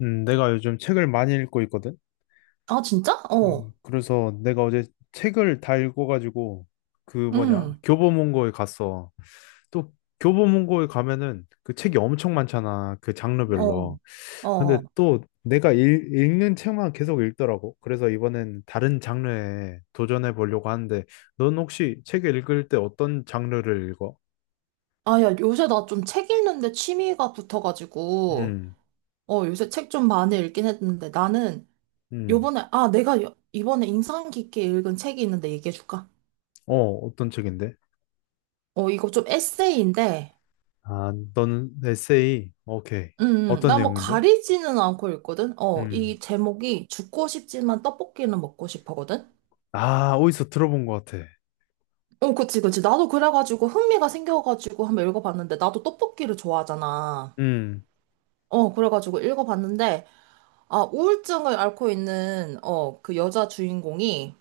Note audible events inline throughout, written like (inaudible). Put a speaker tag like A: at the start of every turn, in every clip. A: 내가 요즘 책을 많이 읽고 있거든.
B: 아, 진짜? 어.
A: 그래서 내가 어제 책을 다 읽어가지고 그 뭐냐
B: 응.
A: 교보문고에 갔어. 또 교보문고에 가면은 그 책이 엄청 많잖아. 그
B: 어.
A: 장르별로. 근데
B: 어.
A: 또 내가 읽는 책만 계속 읽더라고. 그래서 이번엔 다른 장르에 도전해 보려고 하는데, 넌 혹시 책을 읽을 때 어떤 장르를 읽어?
B: 아, 야, 요새 나 좀 책 읽는데 취미가 붙어가지고,
A: 음.
B: 요새 책 좀 많이 읽긴 했는데, 나는
A: 음.
B: 요번에, 아, 내가 이번에 인상 깊게 읽은 책이 있는데 얘기해줄까?
A: 어, 어떤 책인데?
B: 어, 이거 좀 에세이인데.
A: 아, 너는 에세이. 오케이.
B: 음,
A: 어떤
B: 나 뭐
A: 내용인데?
B: 가리지는 않고 읽거든?
A: 음.
B: 이 제목이 죽고 싶지만 떡볶이는 먹고 싶어거든?
A: 아, 어디서 들어본 것 같아.
B: 어, 그치, 그치. 나도 그래가지고 흥미가 생겨가지고 한번 읽어봤는데, 나도 떡볶이를 좋아하잖아.
A: 음.
B: 그래가지고 읽어봤는데, 아, 우울증을 앓고 있는, 그 여자 주인공이,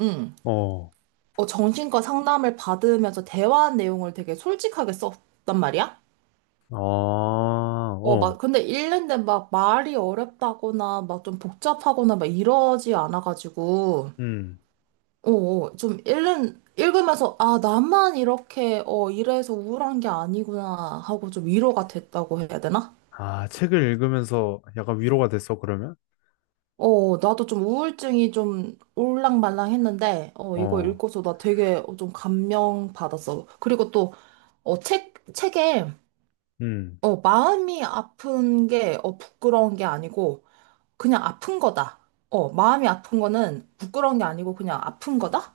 B: 음,
A: 어.
B: 정신과 상담을 받으면서 대화한 내용을 되게 솔직하게 썼단 말이야?
A: 아. 어.
B: 막, 근데 읽는데 막 말이 어렵다거나, 막 좀 복잡하거나, 막 이러지 않아가지고,
A: 음.
B: 좀 읽으면서, 아, 나만 이렇게, 이래서 우울한 게 아니구나 하고 좀 위로가 됐다고 해야 되나?
A: 아, 책을 읽으면서 약간 위로가 됐어, 그러면?
B: 나도 좀 우울증이 좀 올랑말랑했는데, 이거
A: 어.
B: 읽고서 나 되게 좀 감명 받았어. 그리고 또, 책에,
A: 음.
B: 마음이 아픈 게, 부끄러운 게 아니고, 그냥 아픈 거다. 마음이 아픈 거는 부끄러운 게 아니고, 그냥 아픈 거다?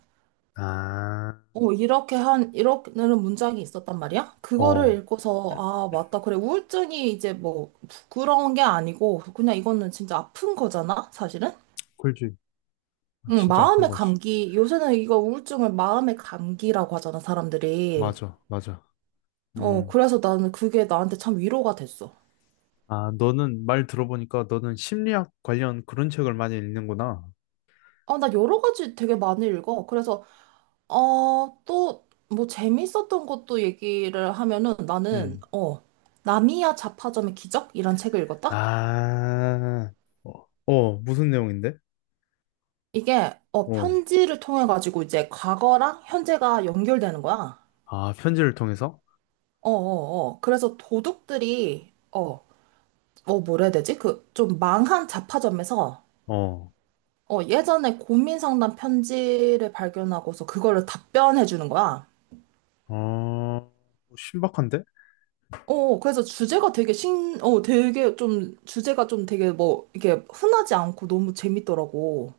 A: 아.
B: 이렇게는 문장이 있었단 말이야? 그거를
A: 어,
B: 읽고서, 아, 맞다. 그래, 우울증이 이제 뭐, 부끄러운 게 아니고, 그냥 이거는 진짜 아픈 거잖아? 사실은?
A: 그렇지.
B: 응,
A: 진짜 아픈
B: 마음의
A: 거지.
B: 감기. 요새는 이거 우울증을 마음의 감기라고 하잖아, 사람들이.
A: 맞아, 맞아. 음.
B: 그래서 나는 그게 나한테 참 위로가 됐어.
A: 아, 너는 말 들어보니까 너는 심리학 관련 그런 책을 많이 읽는구나.
B: 아, 나 여러 가지 되게 많이 읽어. 그래서, 또, 뭐, 재밌었던 것도 얘기를 하면은 나는,
A: 음.
B: 나미야 자파점의 기적이란 책을 읽었다?
A: 아, 어, 어, 무슨 내용인데?
B: 이게,
A: 어,
B: 편지를 통해가지고 이제 과거랑 현재가 연결되는 거야.
A: 아, 편지를 통해서?
B: 어, 어, 어. 그래서 도둑들이, 뭐라 해야 되지? 그, 좀 망한 자파점에서
A: 어,
B: 예전에 고민 상담 편지를 발견하고서 그거를 답변해 주는 거야.
A: 어, 신박한데?
B: 그래서 주제가 되게 신, 어, 되게 좀, 주제가 좀 되게 뭐, 이게 흔하지 않고 너무 재밌더라고.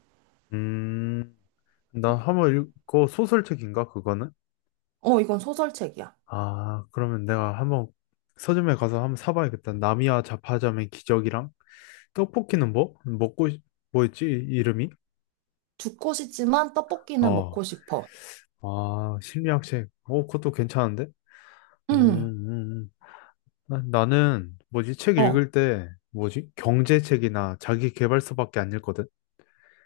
A: 음, 나 한번 읽고 소설책인가 그거는?
B: 어, 이건 소설책이야.
A: 아, 그러면 내가 한번 서점에 가서 한번 사봐야겠다. 나미와 자파자의 기적이랑 떡볶이는 뭐? 뭐였지 이름이?
B: 죽고 싶지만 떡볶이는
A: 어,
B: 먹고 싶어.
A: 아, 심리학책. 어, 그것도 괜찮은데? 음,
B: 응,
A: 음, 음. 나는 뭐지 책
B: 어.
A: 읽을 때 뭐지 경제책이나 자기계발서밖에 안 읽거든.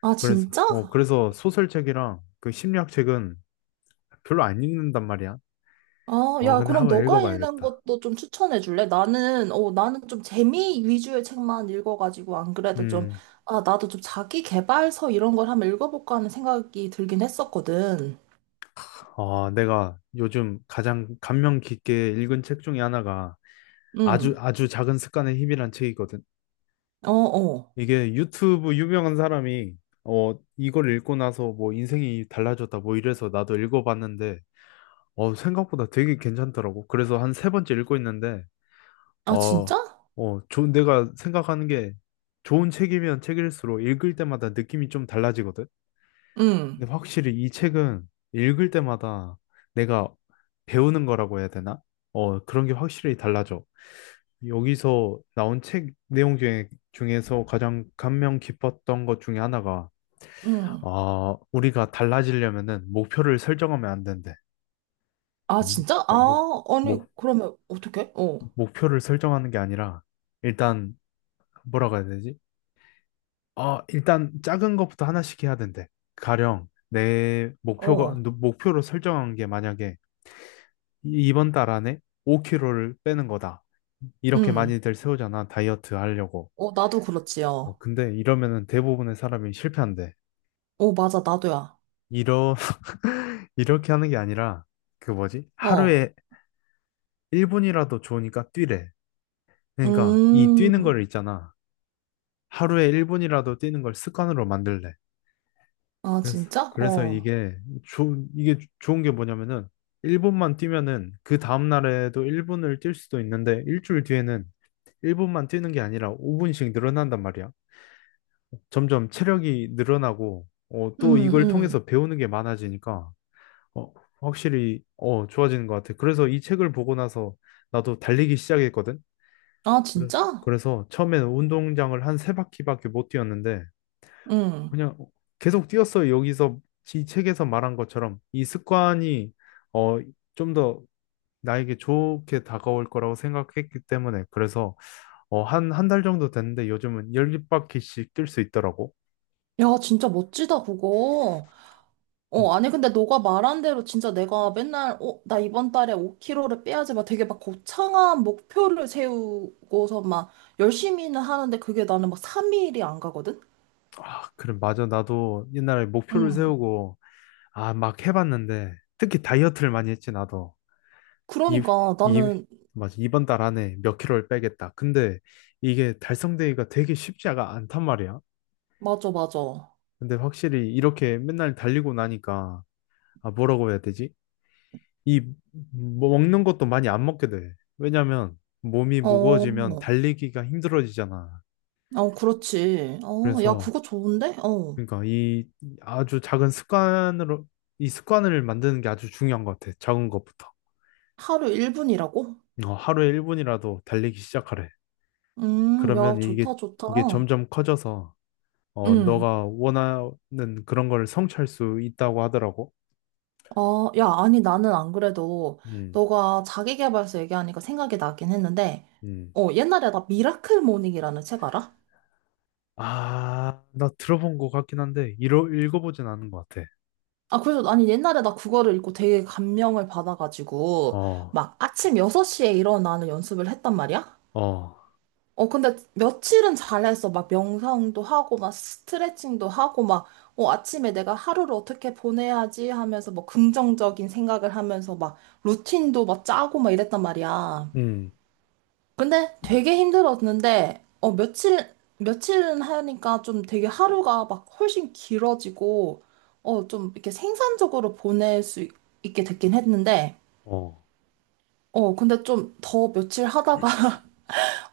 B: 아,
A: 그래서
B: 진짜?
A: 어, 그래서 소설책이랑 그 심리학책은 별로 안 읽는단 말이야.
B: 아,
A: 어,
B: 야,
A: 근데
B: 그럼
A: 한번
B: 너가 읽는
A: 읽어봐야겠다.
B: 것도 좀 추천해 줄래? 나는 좀 재미 위주의 책만 읽어가지고, 안 그래도 좀,
A: 음.
B: 아, 나도 좀 자기 개발서 이런 걸 한번 읽어볼까 하는 생각이 들긴 했었거든.
A: 어, 내가 요즘 가장 감명 깊게 읽은 책 중에 하나가 아주
B: 응,
A: 아주 작은 습관의 힘이란 책이거든.
B: 어, 어.
A: 이게 유튜브 유명한 사람이 어, 이걸 읽고 나서 뭐 인생이 달라졌다 뭐 이래서 나도 읽어봤는데, 어, 생각보다 되게 괜찮더라고. 그래서 한 세 번째 읽고 있는데,
B: 아,
A: 어,
B: 진짜?
A: 어, 좋은 내가 생각하는 게 좋은 책이면 책일수록 읽을 때마다 느낌이 좀 달라지거든.
B: 응,
A: 근데 확실히 이 책은 읽을 때마다 내가 배우는 거라고 해야 되나? 어, 그런 게 확실히 달라져. 여기서 나온 책 내용 중에서 가장 감명 깊었던 것 중에 하나가,
B: 응.
A: 아, 우리가 달라지려면은 목표를 설정하면 안 된대.
B: 아, 진짜?
A: 어,
B: 아, 아니,
A: 목,
B: 그러면 어떡해? 어,
A: 목표를 설정하는 게 아니라, 일단, 뭐라고 해야 되지? 아, 일단 작은 것부터 하나씩 해야 된대. 가령,
B: 어,
A: 목표로 설정한 게 만약에 이번 달 안에 5kg를 빼는 거다. 이렇게
B: 응.
A: 많이들 세우잖아, 다이어트 하려고.
B: 어, 나도
A: 어,
B: 그렇지요.
A: 근데 이러면은 대부분의 사람이 실패한대.
B: 어, 어, 맞아, 나도야.
A: 이러, (laughs) 이렇게 하는 게 아니라, 그 뭐지?
B: 어,
A: 하루에 1분이라도 좋으니까 뛰래. 그러니까 이 뛰는
B: 음,
A: 걸 있잖아. 하루에 1분이라도 뛰는 걸 습관으로 만들래.
B: 아,
A: 그래서,
B: 진짜?
A: 그래서
B: 어,
A: 이게, 좋 이게 좋은 게 뭐냐면은, 1분만 뛰면은 그 다음날에도 1분을 뛸 수도 있는데, 일주일 뒤에는 1분만 뛰는 게 아니라 5분씩 늘어난단 말이야. 점점 체력이 늘어나고, 어, 또
B: 음,
A: 이걸
B: 음.
A: 통해서 배우는 게 많아지니까, 어, 확실히, 어, 좋아지는 것 같아. 그래서 이 책을 보고 나서 나도 달리기 시작했거든.
B: 아,
A: 그래서,
B: 진짜?
A: 그래서 처음에는 운동장을 한 세 바퀴밖에 못 뛰었는데,
B: 응.
A: 그냥 계속 뛰었어. 여기서 이 책에서 말한 것처럼 이 습관이, 어, 좀 더 나에게 좋게 다가올 거라고 생각했기 때문에, 그래서 어, 한, 한 달 정도 됐는데 요즘은 10바퀴씩 뛸 수 있더라고.
B: 야, 진짜 멋지다, 그거.
A: 어,
B: 어, 아니, 근데 너가 말한 대로 진짜 내가 맨날, 나 이번 달에 5kg를 빼야지, 막 되게 막 거창한 목표를 세우고서 막 열심히는 하는데 그게 나는 막 3일이 안 가거든?
A: 아, 그래, 맞아. 나도 옛날에 목표를
B: 응.
A: 세우고, 아, 막 해봤는데, 특히 다이어트를 많이 했지, 나도. 이,
B: 그러니까
A: 이,
B: 나는,
A: 맞아. 이번 달 안에 몇 킬로를 빼겠다. 근데 이게 달성되기가 되게 쉽지가 않단 말이야.
B: 맞아, 맞아. 어,
A: 근데 확실히 이렇게 맨날 달리고 나니까, 아, 뭐라고 해야 되지? 이, 뭐 먹는 것도 많이 안 먹게 돼. 왜냐면 몸이 무거워지면 달리기가 힘들어지잖아.
B: 어, 그렇지. 어, 야,
A: 그래서,
B: 그거 좋은데? 어,
A: 그러니까 이 아주 작은 습관으로 이 습관을 만드는 게 아주 중요한 것 같아. 작은 것부터.
B: 하루 1분이라고?
A: 어, 하루에 1분이라도 달리기 시작하래. 그러면
B: 야,
A: 이게
B: 좋다,
A: 이게
B: 좋다.
A: 점점 커져서 어,
B: 음.
A: 너가 원하는 그런 걸 성취할 수 있다고 하더라고.
B: 어, 야, 아니, 나는 안 그래도
A: 음.
B: 너가 자기계발서 얘기하니까 생각이 나긴 했는데,
A: 음.
B: 옛날에 나 미라클 모닝이라는 책 알아?
A: 아, 나 들어본 것 같긴 한데 읽어보진 않은 것 같아.
B: 아, 그래서, 아니, 옛날에 나 그거를 읽고 되게 감명을 받아가지고,
A: 어.
B: 막 아침 6시에 일어나는 연습을 했단 말이야?
A: 어.
B: 어, 근데 며칠은 잘했어. 막 명상도 하고, 막 스트레칭도 하고, 막, 아침에 내가 하루를 어떻게 보내야지 하면서, 뭐, 긍정적인 생각을 하면서, 막, 루틴도 막 짜고, 막 이랬단 말이야.
A: 음.
B: 근데 되게 힘들었는데, 며칠은 하니까 좀 되게 하루가 막 훨씬 길어지고, 좀 이렇게 생산적으로 보낼 수 있게 됐긴 했는데,
A: 어.
B: 근데 좀 더 며칠 하다가, (laughs)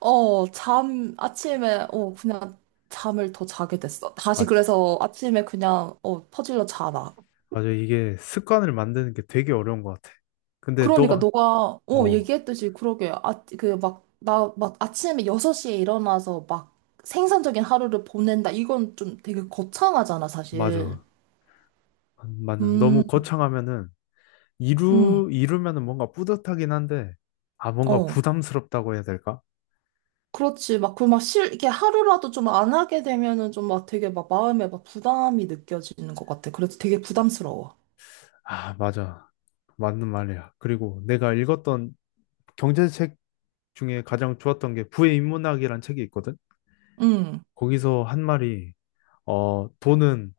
B: 아침에, 그냥 잠을 더 자게 됐어. 다시
A: 맞.
B: 그래서 아침에 그냥, 퍼질러 자라.
A: 맞아. 이게 습관을 만드는 게 되게 어려운 것 같아. 근데
B: 그러니까
A: 너가.
B: 너가
A: 어.
B: 얘기했듯이 그러게 아그막나막 아침에 6시에 일어나서 막 생산적인 하루를 보낸다, 이건 좀 되게 거창하잖아, 사실.
A: 맞아. 맞는 너무
B: 음
A: 거창하면은
B: 음
A: 이루면은 뭔가 뿌듯하긴 한데, 아, 뭔가
B: 어,
A: 부담스럽다고 해야 될까?
B: 그렇지. 막 그 막 실 이렇게 하루라도 좀 안 하게 되면은 좀 막 되게 막 마음에 막 부담이 느껴지는 것 같아. 그래서 되게 부담스러워.
A: 아, 맞아, 맞는 말이야. 그리고 내가 읽었던 경제책 중에 가장 좋았던 게 부의 인문학이란 책이 있거든.
B: 음아
A: 거기서 한 말이 어, 돈은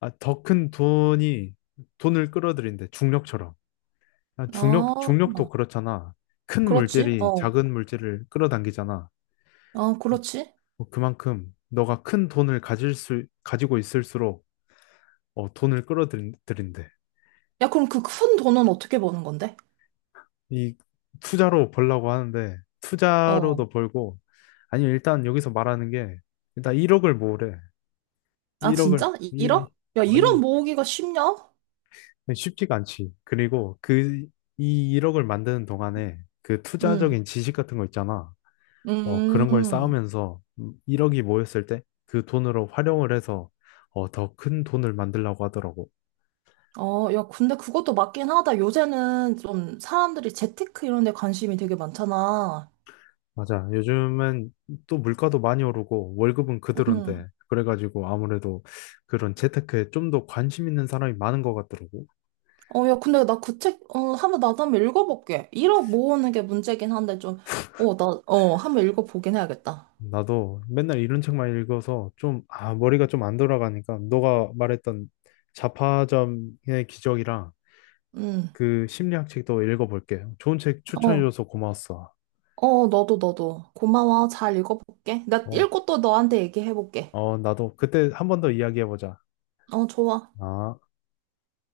A: 아, 더 큰 돈이 돈을 끌어들인대, 중력처럼. 아, 중력도 그렇잖아. 큰
B: 그렇지.
A: 물질이
B: 어아
A: 작은 물질을 끌어당기잖아.
B: 그렇지.
A: 뭐 그만큼 너가 큰 돈을 가질 수 가지고 있을수록, 어, 돈을 끌어들인대.
B: 야, 그럼 그 큰 돈은 어떻게 버는 건데?
A: 이 투자로 벌라고 하는데, 투자로도
B: 어,
A: 벌고, 아니면 일단 여기서 말하는 게 일단 1억을 모으래.
B: 아, 진짜?
A: 1억을
B: 일억?
A: 1,
B: 야,
A: 어,
B: 일억
A: 이
B: 모으기가 쉽냐?
A: 쉽지가 않지. 그리고 이 1억을 만드는 동안에 그
B: 음,
A: 투자적인 지식 같은 거 있잖아. 어, 그런 걸
B: 음,
A: 쌓으면서 1억이 모였을 때 그 돈으로 활용을 해서, 어, 더 큰 돈을 만들라고 하더라고.
B: 어, 야, 근데 그것도 맞긴 하다. 요새는 좀 사람들이 재테크 이런 데 관심이 되게 많잖아.
A: 맞아. 요즘은 또 물가도 많이 오르고 월급은
B: 음,
A: 그대로인데 그래가지고 아무래도 그런 재테크에 좀 더 관심 있는 사람이 많은 것 같더라고.
B: 어, 야, 근데 나 그 책, 한번 나도 한번 읽어볼게. 일억 모으는 게 문제긴 한데 좀, 한번 읽어보긴 해야겠다.
A: 나도 맨날 이런 책만 읽어서 좀, 아, 머리가 좀 안 돌아가니까 너가 말했던 자파점의 기적이랑
B: 음,
A: 그 심리학 책도 읽어볼게. 좋은 책
B: 어,
A: 추천해줘서 고마웠어.
B: 어, 너도, 너도. 고마워. 잘 읽어볼게. 나
A: 어,
B: 읽고 또 너한테 얘기해볼게.
A: 어, 나도 그때 한 번 더 이야기해보자.
B: 어, 좋아.
A: 아.